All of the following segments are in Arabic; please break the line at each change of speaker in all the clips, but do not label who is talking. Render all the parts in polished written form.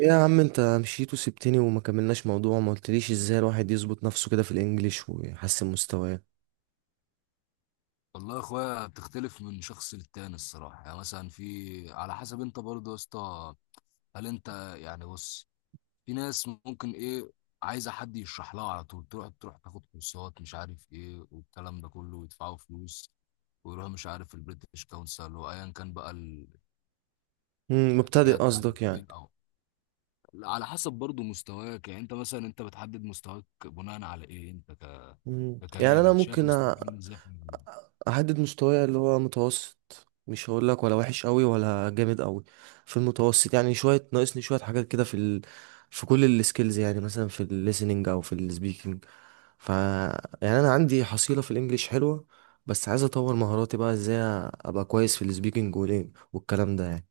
ايه يا عم، انت مشيت وسبتني وما كملناش موضوع. ما قلتليش ازاي الواحد يظبط نفسه كده في الانجليش ويحسن مستواه؟
والله يا اخويا بتختلف من شخص للتاني الصراحه. يعني مثلا في، على حسب انت برضه يا اسطى، هل انت يعني بص، في ناس ممكن ايه، عايزه حد يشرح لها على طول، تروح تاخد كورسات مش عارف ايه والكلام ده كله، ويدفعوا فلوس ويروحوا مش عارف البريتش كونسل وايا كان بقى الجهه
مبتدئ قصدك
التعليميه.
يعني؟
او على حسب برضه مستواك، يعني انت مثلا انت بتحدد مستواك بناء على ايه؟ انت
يعني
ككريم
انا
انت شايف
ممكن
مستواك
أ-
عامل ازاي في المجال؟
احدد مستواي اللي هو متوسط. مش هقول لك ولا وحش قوي ولا جامد قوي، في المتوسط. يعني شويه ناقصني شويه حاجات كده في في كل السكيلز، يعني مثلا في الليسننج او في السبيكنج. ف يعني انا عندي حصيله في الانجليش حلوه، بس عايز اطور مهاراتي بقى. ازاي ابقى كويس في السبيكنج والكلام ده يعني؟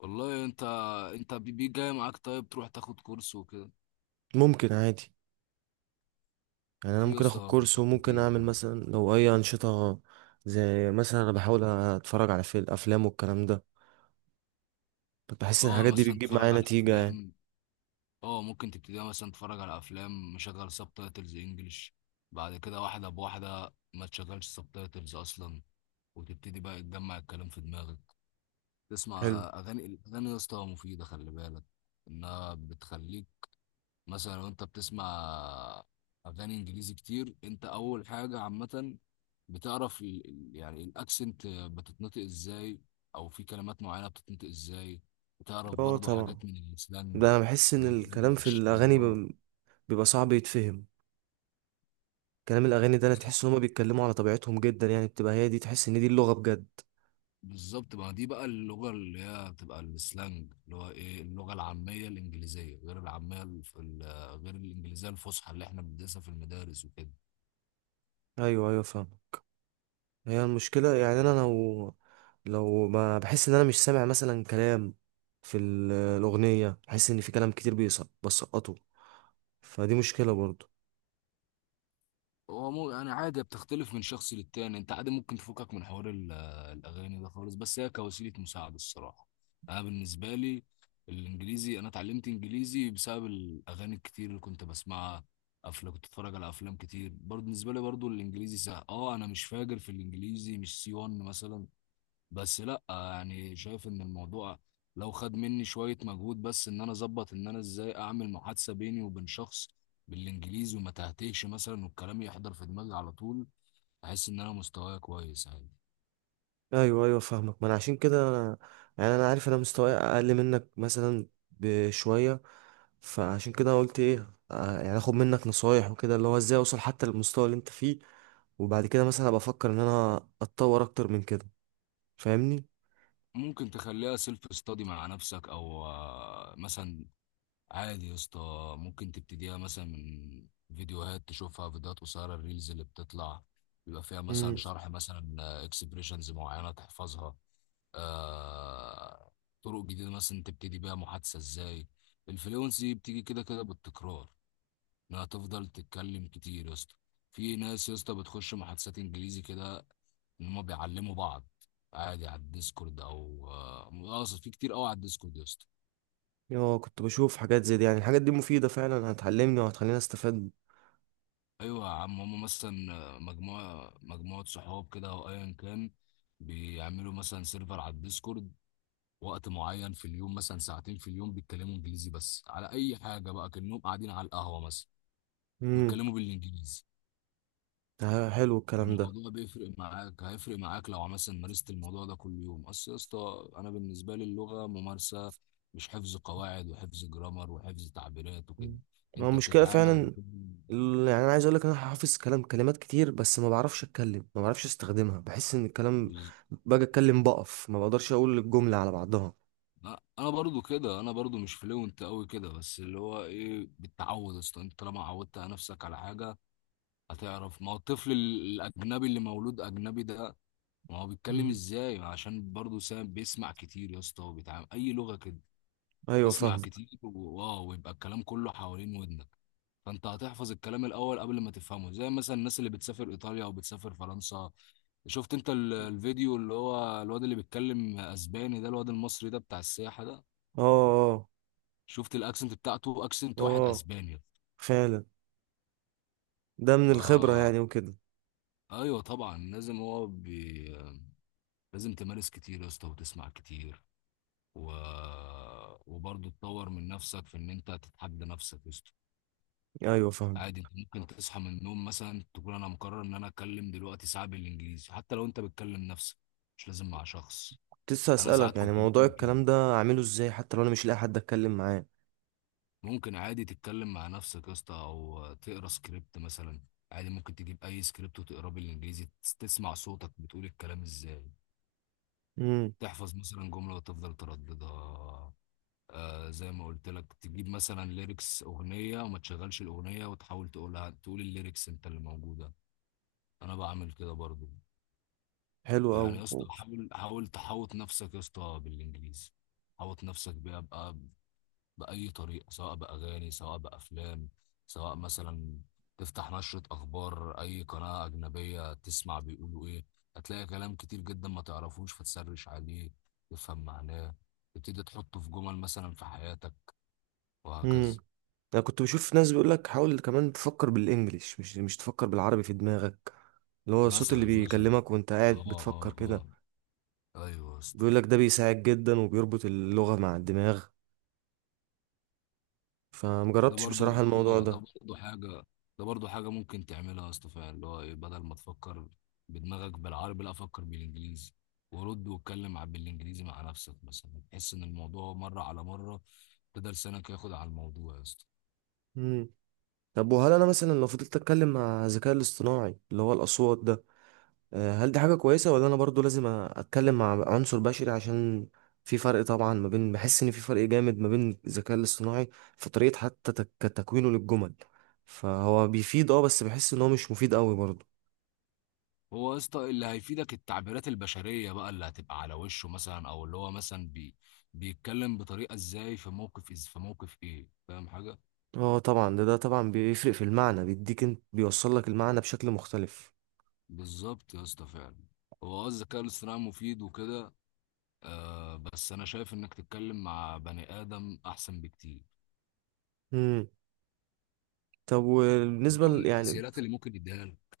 والله انت انت جاي معاك طيب تروح تاخد كورس وكده.
ممكن عادي. يعني انا
في يا
ممكن اخد
اسطى
كورس
كورسات
وممكن
كتير
اعمل
اه.
مثلا لو اي انشطه، زي مثلا انا بحاول اتفرج على فيلم افلام والكلام ده. بحس ان
اه
الحاجات دي
مثلا
بتجيب
تتفرج
معايا
على
نتيجه يعني.
افلام، اه ممكن تبتدي مثلا تتفرج على افلام مشغل سب تايتلز انجلش، بعد كده واحده بواحده ما تشغلش سب تايتلز اصلا، وتبتدي بقى تجمع الكلام في دماغك، تسمع
حلو.
اغاني. الاغاني يا اسطى مفيده، خلي بالك انها بتخليك، مثلا لو انت بتسمع اغاني انجليزي كتير، انت اول حاجه عامه بتعرف يعني الاكسنت بتتنطق ازاي، او في كلمات معينه بتتنطق ازاي، بتعرف
اه
برضو
طبعا،
حاجات من
ده
السلانج،
انا بحس
اللي
ان
هو
الكلام في
اللي
الاغاني
هو
بيبقى صعب يتفهم. كلام الاغاني ده انا
الصح.
تحس ان هما بيتكلموا على طبيعتهم جدا، يعني بتبقى هي دي، تحس ان دي اللغه بجد.
بالظبط، ما دي بقى اللغه اللي هي بتبقى السلانج، اللي هو ايه، اللغه العاميه الانجليزيه، غير العاميه غير الانجليزيه الفصحى اللي احنا بندرسها في المدارس وكده.
ايوه ايوه فاهم. هي المشكله، يعني انا لو ما بحس ان انا مش سامع مثلا كلام في الاغنيه، بحس ان في كلام كتير بيسقط بسقطه، فدي مشكلة برضو.
هو مو يعني عادي، بتختلف من شخص للتاني. انت عادي ممكن تفكك من حوار الاغاني ده خالص، بس هي كوسيله مساعده الصراحه. انا بالنسبه لي الانجليزي، انا اتعلمت انجليزي بسبب الاغاني الكتير اللي كنت بسمعها. افلام كنت اتفرج على افلام كتير برضه. بالنسبه لي برضه الانجليزي سهل، اه انا مش فاجر في الانجليزي، مش سي 1 مثلا، بس لا يعني شايف ان الموضوع لو خد مني شوية مجهود بس، ان انا اظبط ان انا ازاي اعمل محادثة بيني وبين شخص بالانجليزي وما تهتهش مثلا، والكلام يحضر في دماغي على طول، احس ان انا مستواي كويس عادي.
ايوه ايوه فاهمك. ما انا عشان كده انا، يعني انا عارف انا مستواي اقل منك مثلا بشوية. فعشان كده قلت ايه، يعني اخد منك نصايح وكده، اللي هو ازاي اوصل حتى للمستوى اللي انت فيه. وبعد كده مثلا ابقى افكر ان انا اتطور اكتر من كده، فاهمني؟
ممكن تخليها سيلف ستادي مع نفسك او مثلا عادي يا اسطى، ممكن تبتديها مثلا من فيديوهات تشوفها، فيديوهات قصيرة، الريلز اللي بتطلع بيبقى فيها مثلا
امم.
شرح مثلا اكسبريشنز معينة تحفظها، آه طرق جديده مثلا تبتدي بيها محادثه ازاي. الفلونسي بتيجي كده كده بالتكرار، انها تفضل تتكلم كتير يا اسطى. في ناس يا اسطى بتخش محادثات انجليزي كده، ان هم بيعلموا بعض عادي على الديسكورد او اقصد في كتير قوي على الديسكورد يا اسطى.
اه كنت بشوف حاجات زي دي، يعني الحاجات دي مفيدة فعلا، هتعلمني وهتخليني استفاد.
ايوه يا عم، هم مثلا مجموعه مجموعه صحاب كده او ايا كان بيعملوا مثلا سيرفر على الديسكورد، وقت معين في اليوم مثلا ساعتين في اليوم بيتكلموا انجليزي بس، على اي حاجه بقى، كانهم قاعدين على القهوه مثلا
امم.
ويتكلموا بالانجليزي.
حلو الكلام ده.
الموضوع بيفرق معاك، هيفرق معاك لو مثلا مارست الموضوع ده كل يوم. اصل يا اسطى انا بالنسبه لي اللغه ممارسه، مش حفظ قواعد وحفظ جرامر وحفظ تعبيرات وكده.
مم. ما هو
انت
المشكلة
بتتعامل مع
فعلا، يعني انا عايز اقول لك انا حافظ كلام كلمات كتير، بس ما بعرفش اتكلم، ما بعرفش استخدمها. بحس ان الكلام،
بز-
باجي اتكلم بقف، ما بقدرش اقول الجملة على بعضها.
لا، انا برضو كده، انا برضو مش فلوينت قوي كده، بس اللي هو ايه، بالتعود يا اسطى. انت طالما عودت نفسك على حاجه هتعرف. ما هو الطفل الأجنبي اللي مولود أجنبي ده، ما هو بيتكلم
مم.
إزاي؟ عشان برضه سام بيسمع كتير يا اسطى، وبيتعامل أي لغة كده،
ايوه
تسمع
فاهم.
كتير واو، ويبقى الكلام كله حوالين ودنك. فأنت هتحفظ الكلام الأول قبل ما تفهمه، زي مثلا الناس اللي بتسافر إيطاليا أو بتسافر فرنسا. شفت أنت الفيديو اللي هو الواد اللي بيتكلم أسباني ده، الواد المصري ده بتاع السياحة ده؟
اه
شفت الأكسنت بتاعته؟
اه
أكسنت واحد
اه
أسباني.
فعلا، ده من الخبرة
ف
يعني وكده.
ايوه طبعا لازم، لازم تمارس كتير يا اسطى وتسمع كتير و... وبرضه تطور من نفسك في ان انت تتحدى نفسك يا اسطى.
ايوه فاهم.
عادي انت ممكن تصحى من النوم مثلا تقول انا مقرر ان انا اتكلم دلوقتي ساعه بالانجليزي، حتى لو انت بتكلم نفسك، مش لازم مع شخص.
كنت لسه
انا
اسالك
ساعات
يعني
كنت
موضوع
بعمل كده.
الكلام ده اعمله ازاي حتى لو انا مش لاقي حد اتكلم معاه.
ممكن عادي تتكلم مع نفسك يا اسطى، او تقرا سكريبت مثلا. عادي ممكن تجيب اي سكريبت وتقراه بالانجليزي، تسمع صوتك بتقول الكلام ازاي.
امم.
تحفظ مثلا جمله وتفضل ترددها. آه زي ما قلت لك، تجيب مثلا ليركس اغنيه، وما تشغلش الاغنيه وتحاول تقولها، تقول الليركس انت اللي موجوده. انا بعمل كده برضو.
حلو قوي.
يعني يا اسطى، حاول تحوط نفسك يا اسطى بالانجليزي، حوط نفسك بيها بقى باي طريقه، سواء باغاني، سواء بافلام، سواء مثلا تفتح نشره اخبار اي قناه اجنبيه تسمع بيقولوا ايه. هتلاقي كلام كتير جدا ما تعرفوش، فتسرش عليه، تفهم معناه، تبتدي تحطه في جمل مثلا في حياتك،
امم.
وهكذا.
انا كنت بشوف ناس بيقول لك حاول كمان تفكر بالانجليش، مش تفكر بالعربي في دماغك، اللي هو الصوت
مثلا
اللي
مثلا
بيكلمك وانت قاعد
اه
بتفكر كده.
اه اه ايوه يا اسطى،
بيقول لك ده بيساعد جدا وبيربط اللغة مع الدماغ،
ده
فمجربتش
برضو،
بصراحة الموضوع
اه ده
ده.
برضو حاجه، ده برضو حاجه ممكن تعملها يا اسطى فعلا، اللي هو ايه، بدل ما تفكر بدماغك بالعربي، لا فكر بالانجليزي، ورد واتكلم بالانجليزي مع نفسك مثلا، تحس ان الموضوع مره على مره تقدر لسانك ياخد على الموضوع يا اسطى.
مم. طب، وهل انا مثلا لو فضلت اتكلم مع الذكاء الاصطناعي اللي هو الاصوات ده، هل دي حاجة كويسة ولا انا برضو لازم اتكلم مع عنصر بشري؟ عشان في فرق طبعا ما بين، بحس ان في فرق جامد ما بين الذكاء الاصطناعي في طريقة حتى تكوينه للجمل. فهو بيفيد اه، بس بحس ان هو مش مفيد قوي برضو.
هو يا اسطى اللي هيفيدك التعبيرات البشريه بقى، اللي هتبقى على وشه مثلا، او اللي هو مثلا بيتكلم بطريقه ازاي في موقف، في موقف ايه، فاهم حاجه؟
اه طبعا، ده طبعا بيفرق في المعنى، بيديك انت، بيوصل لك المعنى بشكل مختلف.
بالظبط يا اسطى فعلا. هو اه الذكاء الاصطناعي مفيد وكده، آه بس انا شايف انك تتكلم مع بني ادم احسن بكتير
طب وبالنسبة
برغم
يعني
التسهيلات اللي ممكن يديها لك.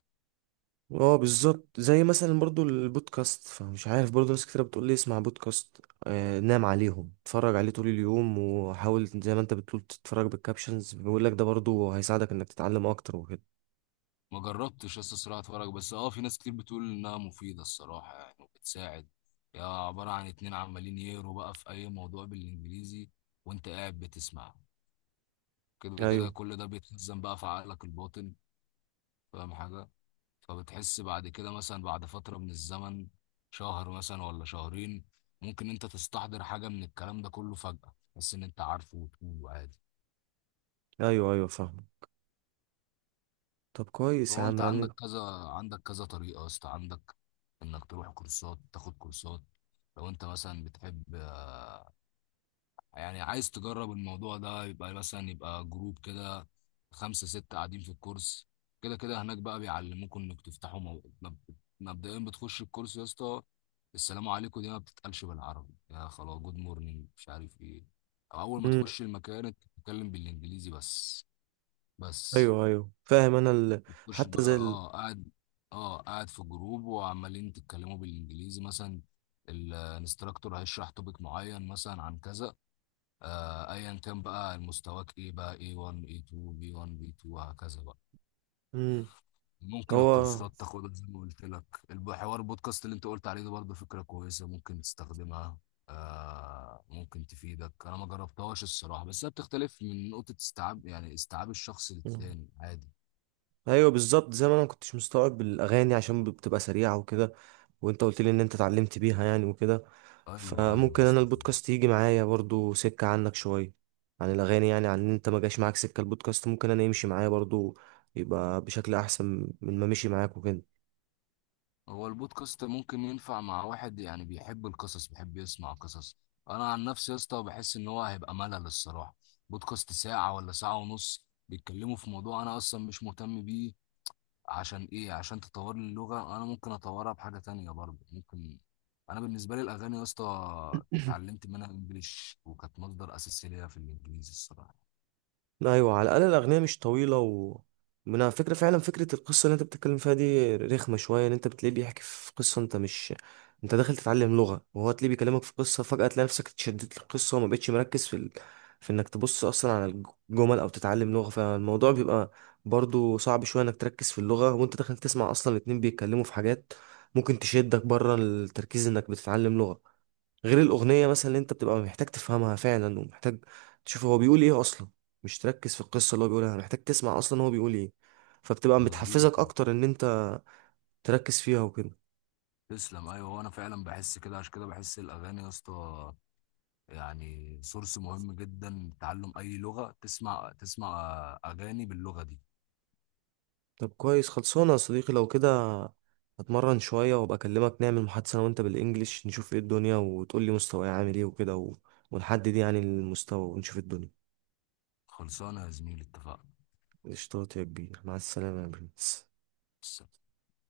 اه بالظبط، زي مثلا برضو البودكاست، فمش عارف برضو. ناس كتير بتقول لي اسمع بودكاست، نام عليهم، اتفرج عليه طول اليوم، وحاول زي ما انت بتقول تتفرج بالكابشنز. بيقول لك ده برضو هيساعدك انك تتعلم اكتر وكده.
ما جربتش يا اسطى صراحه اتفرج، بس اه في ناس كتير بتقول انها مفيده الصراحه يعني، وبتساعد. يا عباره عن اتنين عمالين يقروا بقى في اي موضوع بالانجليزي وانت قاعد بتسمعه، كده كده
ايوه
كل ده بيتخزن بقى في عقلك الباطن، فاهم حاجه؟ فبتحس بعد كده مثلا بعد فترة من الزمن، شهر مثلا ولا شهرين، ممكن انت تستحضر حاجة من الكلام ده كله فجأة، بس ان انت عارفه وتقوله عادي.
ايوه ايوه فاهم. طب كويس يا
فهو
عم
انت
يعني.
عندك كذا، عندك كذا طريقة يا اسطى. عندك انك تروح كورسات، تاخد كورسات. لو انت مثلا بتحب يعني عايز تجرب الموضوع ده، يبقى مثلا يبقى جروب كده، خمسة ستة قاعدين في الكورس، كده كده هناك بقى بيعلموكم انك تفتحوا مبدئيا بتخش الكورس يا اسطى، السلام عليكم دي ما بتتقالش بالعربي، يا خلاص جود مورنينج مش عارف ايه، او اول ما
مم.
تخش المكان انت بتتكلم بالانجليزي بس. بس
ايوه ايوه فاهم انا
بتخش
حتى
بقى
زي
اه قاعد، اه قاعد في جروب وعمالين تتكلموا بالانجليزي مثلا، الانستراكتور هيشرح توبيك معين مثلا عن كذا، آه، ايا كان بقى مستواك ايه بقى، A1 A2 B1 B2 وهكذا بقى.
مم.
ممكن
هو
الكورسات تاخدها زي ما قلت لك. الحوار البودكاست اللي انت قلت عليه ده برضه فكرة كويسة ممكن تستخدمها، آه ممكن تفيدك، انا ما جربتهاش الصراحة، بس هي بتختلف من نقطة استيعاب، يعني استيعاب الشخص للتاني عادي.
ايوه بالظبط. زي ما انا ما كنتش مستوعب الاغاني عشان بتبقى سريعه وكده، وانت قلت لي ان انت اتعلمت بيها يعني وكده.
ايوه ايوه
فممكن انا
استفيد.
البودكاست يجي معايا برضو سكه عنك شويه، عن الاغاني يعني. عن ان انت ما جاش معاك سكه البودكاست، ممكن انا يمشي معايا برضو، يبقى بشكل احسن من ما مشي معاك وكده.
هو البودكاست ممكن ينفع مع واحد يعني بيحب القصص، بيحب يسمع قصص. انا عن نفسي يا اسطى بحس ان هو هيبقى ملل الصراحه، بودكاست ساعه ولا ساعه ونص بيتكلموا في موضوع انا اصلا مش مهتم بيه، عشان ايه؟ عشان تطور لي اللغه، انا ممكن اطورها بحاجه تانية برضه ممكن. انا بالنسبه لي الاغاني يا اسطى اتعلمت منها انجليش، وكانت مصدر اساسي ليا في الانجليزي الصراحه.
ايوه على الاقل الاغنيه مش طويله. و من على فكره، فعلا فكره القصه اللي انت بتتكلم فيها دي رخمه شويه، ان انت بتلاقيه بيحكي في قصه، انت مش، انت داخل تتعلم لغه وهو تلاقيه بيكلمك في قصه. فجاه تلاقي نفسك اتشدت للقصه وما بقتش مركز في في انك تبص اصلا على الجمل او تتعلم لغه. فالموضوع بيبقى برضو صعب شويه انك تركز في اللغه، وانت داخل تسمع اصلا الاتنين بيتكلموا في حاجات ممكن تشدك بره التركيز انك بتتعلم لغه. غير الأغنية مثلا اللي أنت بتبقى محتاج تفهمها فعلا، ومحتاج تشوف هو بيقول إيه أصلا، مش تركز في القصة اللي هو بيقولها، محتاج تسمع أصلا هو بيقول إيه. فبتبقى
مظبوط.
بتحفزك أكتر إن أنت تركز فيها وكده.
تسلم. ايوه وانا فعلا بحس كده، عشان كده بحس الاغاني يا اسطى يعني سورس مهم جدا، تعلم أي لغة تسمع، تسمع أغاني باللغة دي.
طب كويس، خلصانة يا صديقي لو كده. هتمرن شوية وأبقى أكلمك، نعمل محادثة أنا وأنت بالإنجليش، نشوف إيه الدنيا وتقول لي مستواي عامل إيه وكده ونحدد يعني المستوى ونشوف الدنيا.
خلصانة يا زميلي، اتفقنا.
قشطات يا كبير، مع السلامة يا برنس.